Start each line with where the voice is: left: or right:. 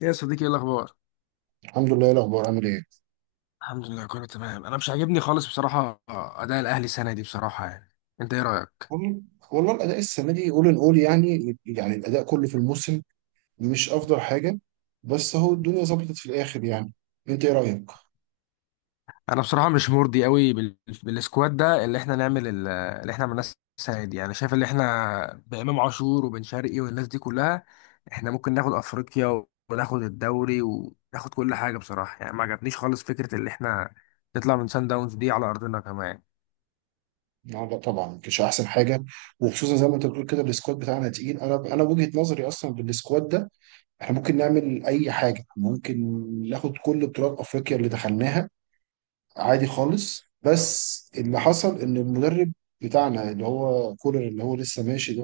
left: يا صديقي، ايه الاخبار؟
right: الحمد لله، إيه الاخبار؟ عامل ايه؟
left: الحمد لله كله تمام. انا مش عاجبني خالص بصراحه اداء الاهلي السنه دي، بصراحه، يعني انت ايه رايك؟
right: والله والله الاداء السنه دي اول ان اول يعني الاداء كله في الموسم مش افضل حاجه. بس هو الدنيا ظبطت في الاخر يعني. انت ايه رايك؟
left: انا بصراحه مش مرضي قوي بالسكواد ده اللي احنا نعمل اللي احنا عملناه السنه دي. يعني شايف اللي احنا بامام عاشور وبن شرقي والناس دي كلها، احنا ممكن ناخد افريقيا وناخد الدوري وناخد كل حاجه بصراحه. يعني ما عجبنيش خالص فكره اللي احنا نطلع من سان داونز دي على ارضنا كمان.
right: لا لا، طبعا مش احسن حاجه. وخصوصا زي ما انت بتقول كده، السكواد بتاعنا تقيل. انا وجهه نظري اصلا بالسكواد ده، احنا ممكن نعمل اي حاجه. ممكن ناخد كل بطولات افريقيا اللي دخلناها عادي خالص. بس اللي حصل ان المدرب بتاعنا اللي هو كولر اللي هو لسه ماشي،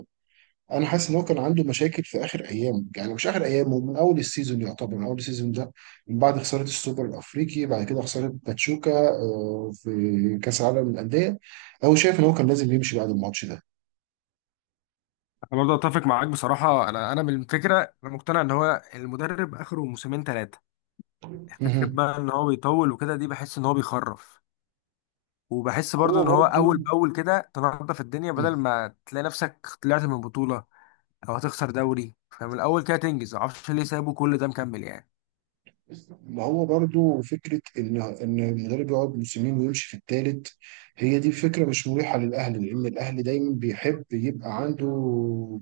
right: انا حاسس ان هو كان عنده مشاكل في اخر ايام، يعني مش اخر ايام، هو من اول السيزون يعتبر، من اول السيزون ده، من بعد خساره السوبر الافريقي، بعد كده خساره باتشوكا، في كاس العالم للانديه، هو شايف ان هو كان لازم يمشي بعد الماتش ده.
left: انا برضه اتفق معاك بصراحه. انا من الفكره، انا مقتنع ان هو المدرب اخره موسمين ثلاثه. فكرة
right: مهم.
left: بقى ان هو بيطول وكده دي، بحس ان هو بيخرف، وبحس برضو
right: هو
left: ان هو
right: برضو.
left: اول باول كده تنظف الدنيا بدل ما تلاقي نفسك طلعت من بطولة او هتخسر دوري، فمن الاول كده تنجز. معرفش ليه سابوا كل ده مكمل يعني.
right: ما هو برضو فكرة إن المدرب يقعد موسمين ويمشي في التالت، هي دي فكرة مش مريحة للأهلي، لأن الأهلي دايما بيحب يبقى عنده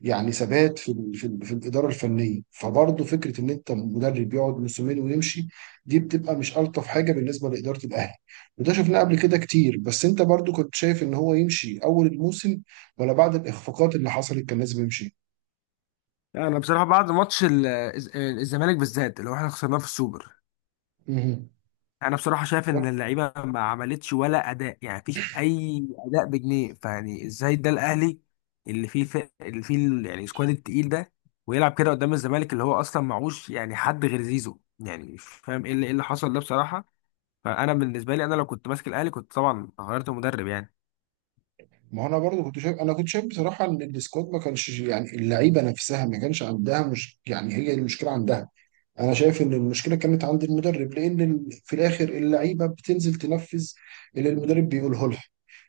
right: يعني ثبات في الإدارة الفنية. فبرضو فكرة إن أنت مدرب يقعد موسمين ويمشي، دي بتبقى مش ألطف حاجة بالنسبة لإدارة الأهلي. وده شفناه قبل كده كتير. بس أنت برضو كنت شايف إن هو يمشي أول الموسم، ولا بعد الإخفاقات اللي حصلت كان لازم يمشي؟
left: يعني انا بصراحة بعد ماتش الزمالك بالذات اللي هو احنا خسرناه في السوبر،
right: مهم.
left: انا بصراحه شايف
right: ده.
left: ان اللعيبه ما عملتش ولا اداء. يعني مفيش اي اداء بجنيه، فيعني ازاي ده الاهلي اللي فيه اللي فيه يعني السكواد التقيل ده، ويلعب كده قدام الزمالك اللي هو اصلا معهوش يعني حد غير زيزو؟ يعني مش فاهم ايه اللي حصل ده بصراحه. فانا بالنسبه لي، انا لو كنت ماسك الاهلي كنت طبعا غيرت المدرب يعني.
right: ما هو انا برضو كنت شايف بصراحه ان السكواد ما كانش، يعني اللعيبه نفسها ما كانش عندها، مش يعني هي المشكله عندها. انا شايف ان المشكله كانت عند المدرب، لان في الاخر اللعيبه بتنزل تنفذ اللي المدرب بيقوله لها.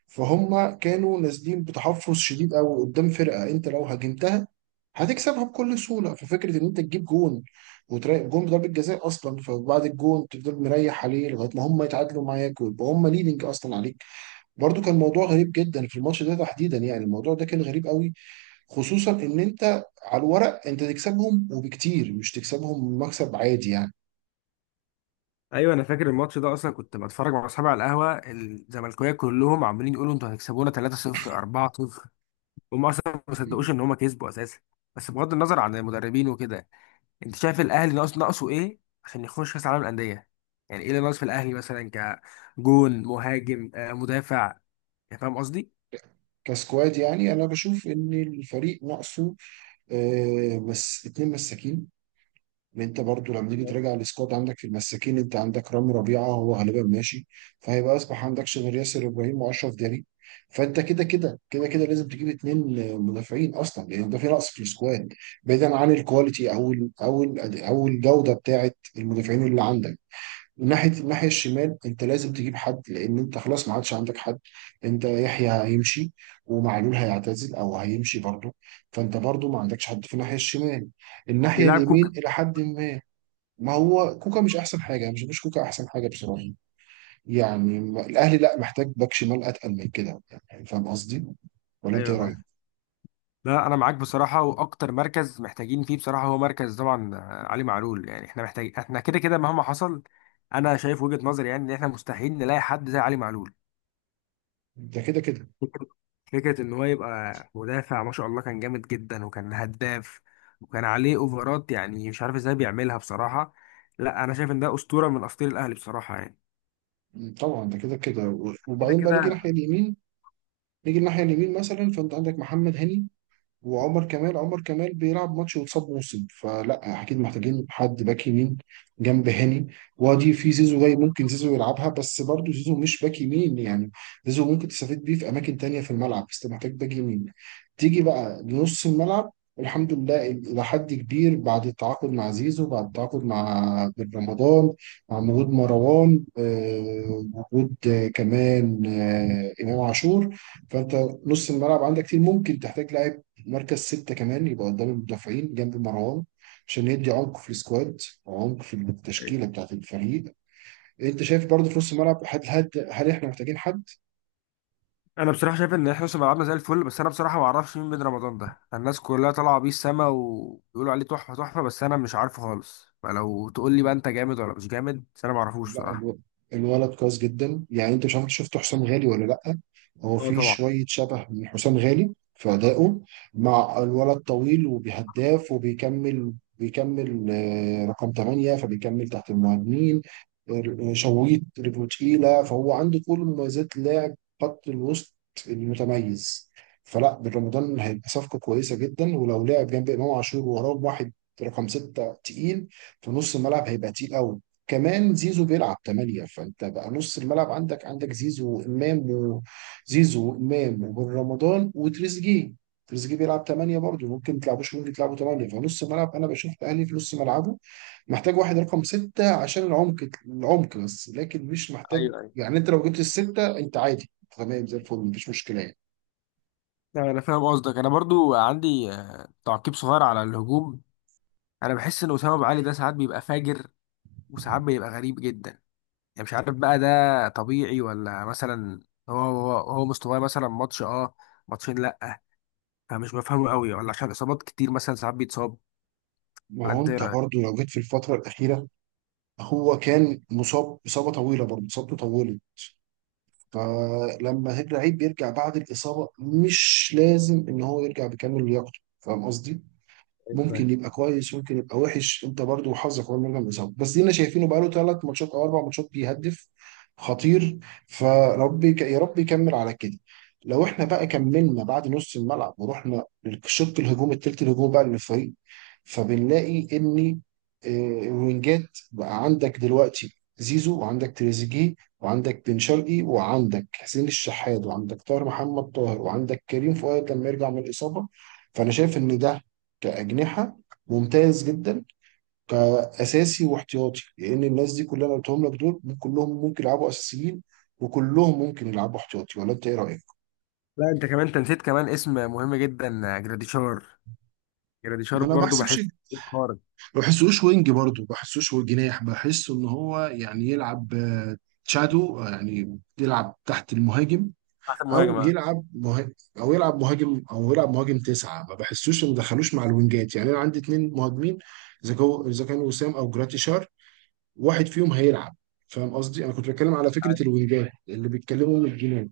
right: فهم كانوا نازلين بتحفظ شديد قوي قدام فرقه انت لو هاجمتها هتكسبها بكل سهوله. ففكره ان انت تجيب جون، وتراقب جون بضربه جزاء اصلا، فبعد الجون تفضل مريح عليه لغايه ما هم يتعادلوا معاك ويبقى هم ليدنج اصلا عليك. برضو كان موضوع غريب جدا في الماتش ده تحديدا، يعني الموضوع ده كان غريب قوي. خصوصا ان انت على الورق انت تكسبهم، وبكتير، مش تكسبهم مكسب عادي يعني.
left: ايوه، انا فاكر الماتش ده. اصلا كنت بتفرج مع اصحابي على القهوه، الزملكاويه كلهم عمالين يقولوا انتوا هتكسبونا 3-0، 4-0. هم اصلا ما صدقوش ان هم كسبوا اساسا. بس بغض النظر عن المدربين وكده، انت شايف الاهلي ناقص، ناقصه ايه عشان يخش كاس عالم الانديه؟ يعني ايه اللي ناقص في الاهلي مثلا؟ كجون مهاجم، مدافع؟ يعني فاهم قصدي.
right: كسكواد، يعني انا بشوف ان الفريق ناقصه بس اتنين مساكين. ان انت برضو لما تيجي تراجع السكواد عندك في المساكين، انت عندك رامي ربيعه هو غالبا ماشي، فهيبقى اصبح عندكش غير ياسر ابراهيم واشرف داري. فانت كده كده لازم تجيب اتنين مدافعين اصلا، لان ده في نقص في السكواد، بعيدا عن الكواليتي او الجوده بتاعه المدافعين اللي عندك. من الناحيه الشمال، انت لازم تجيب حد لان انت خلاص ما عادش عندك حد. انت يحيى هيمشي، ومعلول هيعتزل او هيمشي برضه. فانت برضه ما عندكش حد في الناحيه الشمال. الناحيه
left: بيلعب
right: اليمين
left: كوكا.
right: الى حد ما. ما هو كوكا مش احسن حاجه. أنا مش بشوفش كوكا احسن حاجه بصراحه. يعني الاهلي لا محتاج باك شمال اتقل من كده. يعني فاهم قصدي؟ ولا انت
left: ايوه
right: ايه
left: فاهم.
right: رايك؟
left: لا، انا معاك بصراحه. واكتر مركز محتاجين فيه بصراحه هو مركز طبعا علي معلول. يعني احنا محتاج، احنا كده كده مهما حصل. انا شايف وجهه نظري يعني، ان احنا مستحيل نلاقي حد زي علي معلول.
right: ده كده كده.
left: فكرة فكرة إن هو يبقى مدافع، ما شاء الله، كان جامد جدا وكان هداف وكان عليه أوفرات. يعني مش عارف إزاي بيعملها بصراحة. لا، أنا شايف إن ده أسطورة من أساطير الأهلي بصراحة يعني.
right: طبعا ده كده كده.
left: كده
right: وبعدين بقى نيجي
left: كده.
right: الناحيه اليمين نيجي الناحيه اليمين مثلا، فانت عندك محمد هاني وعمر كمال. عمر كمال بيلعب ماتش وتصاب موسم، فلا اكيد محتاجين حد باك يمين جنب هاني. وادي في زيزو جاي، ممكن زيزو يلعبها، بس برضه زيزو مش باك يمين يعني. زيزو ممكن تستفيد بيه في اماكن تانية في الملعب، بس أنت محتاج باك يمين. تيجي بقى لنص الملعب، الحمد لله الى حد كبير بعد التعاقد مع زيزو، بعد التعاقد مع بن رمضان، مع وجود مروان، وجود كمان امام عاشور. فانت نص الملعب عندك كتير. ممكن تحتاج لاعب مركز 6 كمان، يبقى قدام المدافعين جنب مروان، عشان يدي عمق في السكواد وعمق في التشكيلة بتاعة الفريق. انت شايف برضه في نص الملعب، هل احنا محتاجين حد؟
left: أنا بصراحة شايف إن إحنا لسه لعبنا زي الفل، بس أنا بصراحة ما أعرفش مين بن رمضان ده. الناس كلها طالعة بيه السما وبيقولوا عليه تحفة تحفة، بس أنا مش عارفه خالص. فلو تقول لي بقى أنت جامد ولا مش جامد، بس أنا ما أعرفوش
right: لا،
left: بصراحة.
right: الولد كويس جدا. يعني انت مش عارف، شفت حسام غالي ولا لا؟ هو
left: أه
right: في
left: طبعا.
right: شويه شبه من حسام غالي في ادائه. مع الولد طويل وبيهداف وبيكمل. بيكمل رقم 8، فبيكمل تحت المهاجمين. شويط رجله تقيله، فهو عنده كل مميزات لاعب خط الوسط المتميز. فلا بن رمضان هيبقى صفقه كويسه جدا، ولو لعب جنب امام عاشور وراه واحد رقم 6 تقيل، في نص الملعب هيبقى تقيل قوي. كمان زيزو بيلعب 8، فانت بقى نص الملعب عندك زيزو وامام، وزيزو وامام وبن رمضان وتريزيجيه. تريزيجيه بيلعب 8 برضه، ممكن تلعبوش ممكن تلعبوا 8. فنص الملعب انا بشوف الاهلي في نص ملعبه محتاج واحد رقم 6، عشان العمق بس لكن مش محتاج.
left: ايوه ايوه.
right: يعني انت لو جبت الستة انت عادي، تمام زي الفل مفيش مشكلة يعني.
left: لا، انا فاهم قصدك. انا برضو عندي تعقيب صغير على الهجوم. انا بحس ان اسامه ابو علي ده ساعات بيبقى فاجر وساعات بيبقى غريب جدا. يعني مش عارف بقى ده طبيعي ولا مثلا. هو مستواه مثلا ماتش، ماتشين، لا. فمش بفهمه قوي، ولا عشان اصابات كتير مثلا ساعات بيتصاب؟
right: ما
left: ولا
right: هو
left: انت ايه
right: انت
left: رايك؟
right: برضه لو جيت في الفترة الأخيرة، هو كان مصاب إصابة طويلة، برضه إصابته طويلة. فلما لعيب بيرجع بعد الإصابة مش لازم إن هو يرجع بكامل لياقته، فاهم قصدي؟ ممكن
left: أيوة.
right: يبقى كويس، ممكن يبقى وحش. انت برضو وحظك اول مره من الاصابه. بس دينا شايفينه بقاله 3 ماتشات او 4 ماتشات بيهدف. خطير، فربي يا رب يكمل على كده. لو احنا بقى كملنا بعد نص الملعب ورحنا للشق الهجوم، التلت الهجوم بقى للفريق، فبنلاقي ان آه، الوينجات بقى عندك دلوقتي زيزو، وعندك تريزيجيه، وعندك بن شرقي، وعندك حسين الشحات، وعندك طاهر محمد طاهر، وعندك كريم فؤاد لما يرجع من الاصابه. فانا شايف ان ده كأجنحة ممتاز جدا، كأساسي واحتياطي، لأن الناس دي كلها اللي أنا قلتهم لك دول كلهم ممكن يلعبوا أساسيين، وكلهم ممكن يلعبوا احتياطي. ولا أنت إيه رأيك؟
left: لا، انت كمان انت نسيت كمان اسم مهم جدا، جراديشار. جراديشار
right: انا ما
left: برضو بحس
right: بحسبش.
left: خارج،
right: ما بحسوش وينج برضه، ما بحسوش هو جناح. بحسه ان هو يعني يلعب شادو، يعني يلعب تحت المهاجم،
left: احسن
right: او
left: مهاجمه.
right: يلعب مهاجم او يلعب مهاجم تسعه. ما بحسوش، ما دخلوش مع الوينجات يعني. انا عندي اتنين مهاجمين، اذا كانوا وسام او جراتيشار، واحد فيهم هيلعب. فاهم قصدي؟ انا كنت بتكلم على فكره الوينجات اللي بيتكلموا من الجنان،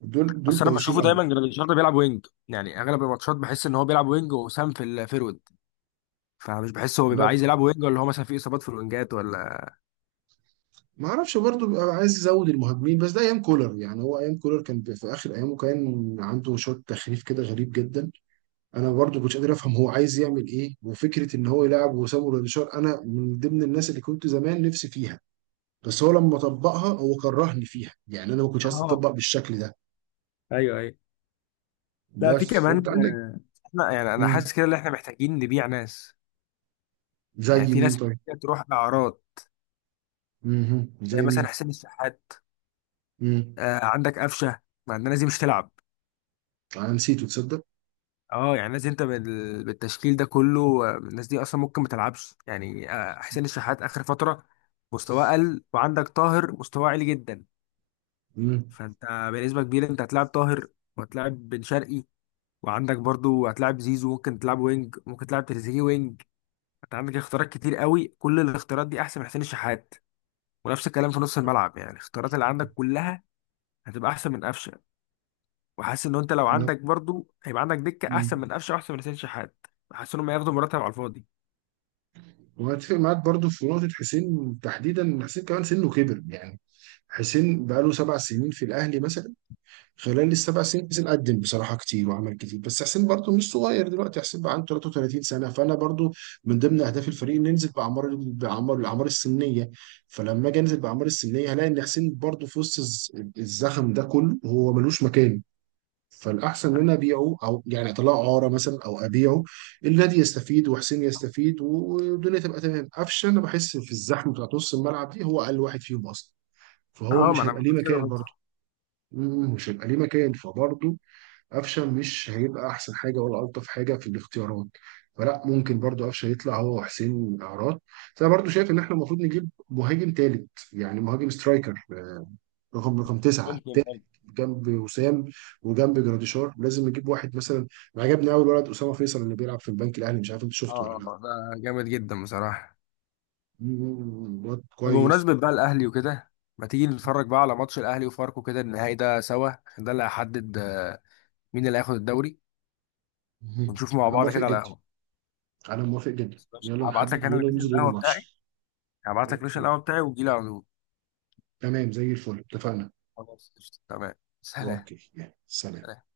right: دول
left: بس انا
right: كويسين
left: بشوفه
right: قوي.
left: دايما جراديشار ده بيلعب وينج، يعني اغلب الماتشات بحس ان هو بيلعب وينج وسام في الفيرود. فمش بحس هو بيبقى
right: انا
left: عايز يلعب وينج، ولا هو مثلا في اصابات في الوينجات؟
right: ما اعرفش، برضه ببقى عايز ازود المهاجمين. بس ده ايام كولر يعني، هو ايام كولر كان في اخر ايامه كان عنده شوط تخريف كده غريب جدا. انا برضه كنتش قادر افهم هو عايز يعمل ايه. وفكره ان هو يلعب وسامو روديشار، انا من ضمن الناس اللي كنت زمان نفسي فيها، بس هو لما طبقها هو كرهني فيها. يعني انا ما كنتش عايز
left: اه.
right: تطبق بالشكل ده.
left: ايوه ايوه. لا، في
right: بس كنت
left: كمان.
right: عندك.
left: احنا يعني، انا
right: مم.
left: حاسس كده ان احنا محتاجين نبيع ناس. يعني
right: زي
left: في
right: مين
left: ناس
right: طيب؟
left: كده تروح اعراض.
right: مهم.
left: زي
right: زي مين؟
left: مثلا حسين الشحات،
right: مم.
left: آه عندك قفشه. مع ان الناس دي مش تلعب.
right: انا نسيته تصدق.
left: اه، يعني الناس دي انت بالتشكيل ده كله، الناس دي اصلا ممكن ما تلعبش. يعني آه، حسين الشحات اخر فتره مستواه قل، وعندك طاهر مستواه عالي جدا.
right: مم.
left: فانت بنسبه كبيره انت هتلاعب طاهر، وهتلاعب بن شرقي، وعندك برضو هتلاعب زيزو، ممكن تلعب وينج، ممكن تلعب تريزيجيه وينج. انت عندك اختيارات كتير قوي، كل الاختيارات دي احسن من حسين الشحات. ونفس الكلام في نص الملعب، يعني الاختيارات اللي عندك كلها هتبقى احسن من قفشه. وحاسس ان انت لو
right: لا.
left: عندك برضو، هيبقى عندك دكه احسن
right: مم.
left: من قفشه واحسن من حسين الشحات. حاسس انهم هياخدوا مرتب على الفاضي.
right: وهتفق معاك برضو في نقطة حسين تحديدا، إن حسين كمان سنه كبر يعني. حسين بقاله 7 سنين في الأهلي مثلا. خلال السبع سنين حسين قدم بصراحة كتير وعمل كتير. بس حسين برضو مش صغير دلوقتي، حسين بقى عنده 33 سنة. فأنا برضو من ضمن أهداف الفريق إن ننزل بأعمار الأعمار السنية. فلما أجي أنزل بأعمار السنية، هلاقي إن حسين برضو في وسط الزخم ده كله، هو ملوش مكان. فالاحسن ان انا ابيعه، او يعني اطلعه عاره مثلا، او ابيعه. النادي يستفيد وحسين يستفيد والدنيا تبقى تمام. قفشه، انا بحس في الزحمه بتاعت نص الملعب دي هو اقل واحد فيهم اصلا، فهو
left: اه، ما
right: مش
left: انا
right: هيبقى
left: كنت
right: ليه
left: كده
right: مكان
left: قلت.
right: برضه. مش هيبقى ليه مكان فبرضه قفشه مش هيبقى احسن حاجه ولا الطف حاجه في الاختيارات. فلا ممكن برضه قفشه يطلع هو وحسين اعراض. بس انا برضه شايف ان احنا المفروض نجيب مهاجم تالت، يعني مهاجم سترايكر، رقم 9
left: ممكن
right: تالت،
left: برضه.
right: جنب وسام وجنب جراديشار. لازم نجيب واحد مثلا، عجبني قوي الولد اسامه فيصل اللي بيلعب في البنك الاهلي، مش عارف انت شفته ولا
left: اه،
right: لا.
left: ده جامد جدا بصراحة.
right: واد
left: طب
right: كويس.
left: بمناسبة بقى الأهلي وكده، ما تيجي نتفرج بقى على ماتش الأهلي وفاركو كده النهائي ده سوا، عشان ده اللي هيحدد مين اللي هياخد الدوري.
right: مم.
left: ونشوف مع
right: انا
left: بعض
right: موافق
left: كده على
right: جدا.
left: القهوة.
right: انا موافق جدا،
left: ماشي.
right: يلا
left: هبعت
right: نحدد
left: لك أنا
right: يوم
left: لوكيشن
right: ننزل يوم
left: القهوة بتاعي،
right: الماتش.
left: هبعت لك ريش
right: اوكي.
left: القهوة بتاعي وتجيلي على طول.
right: تمام زي الفل، اتفقنا.
left: خلاص، قشطة. تمام. سلام.
right: اوكي، يلا سلام.
left: سلام.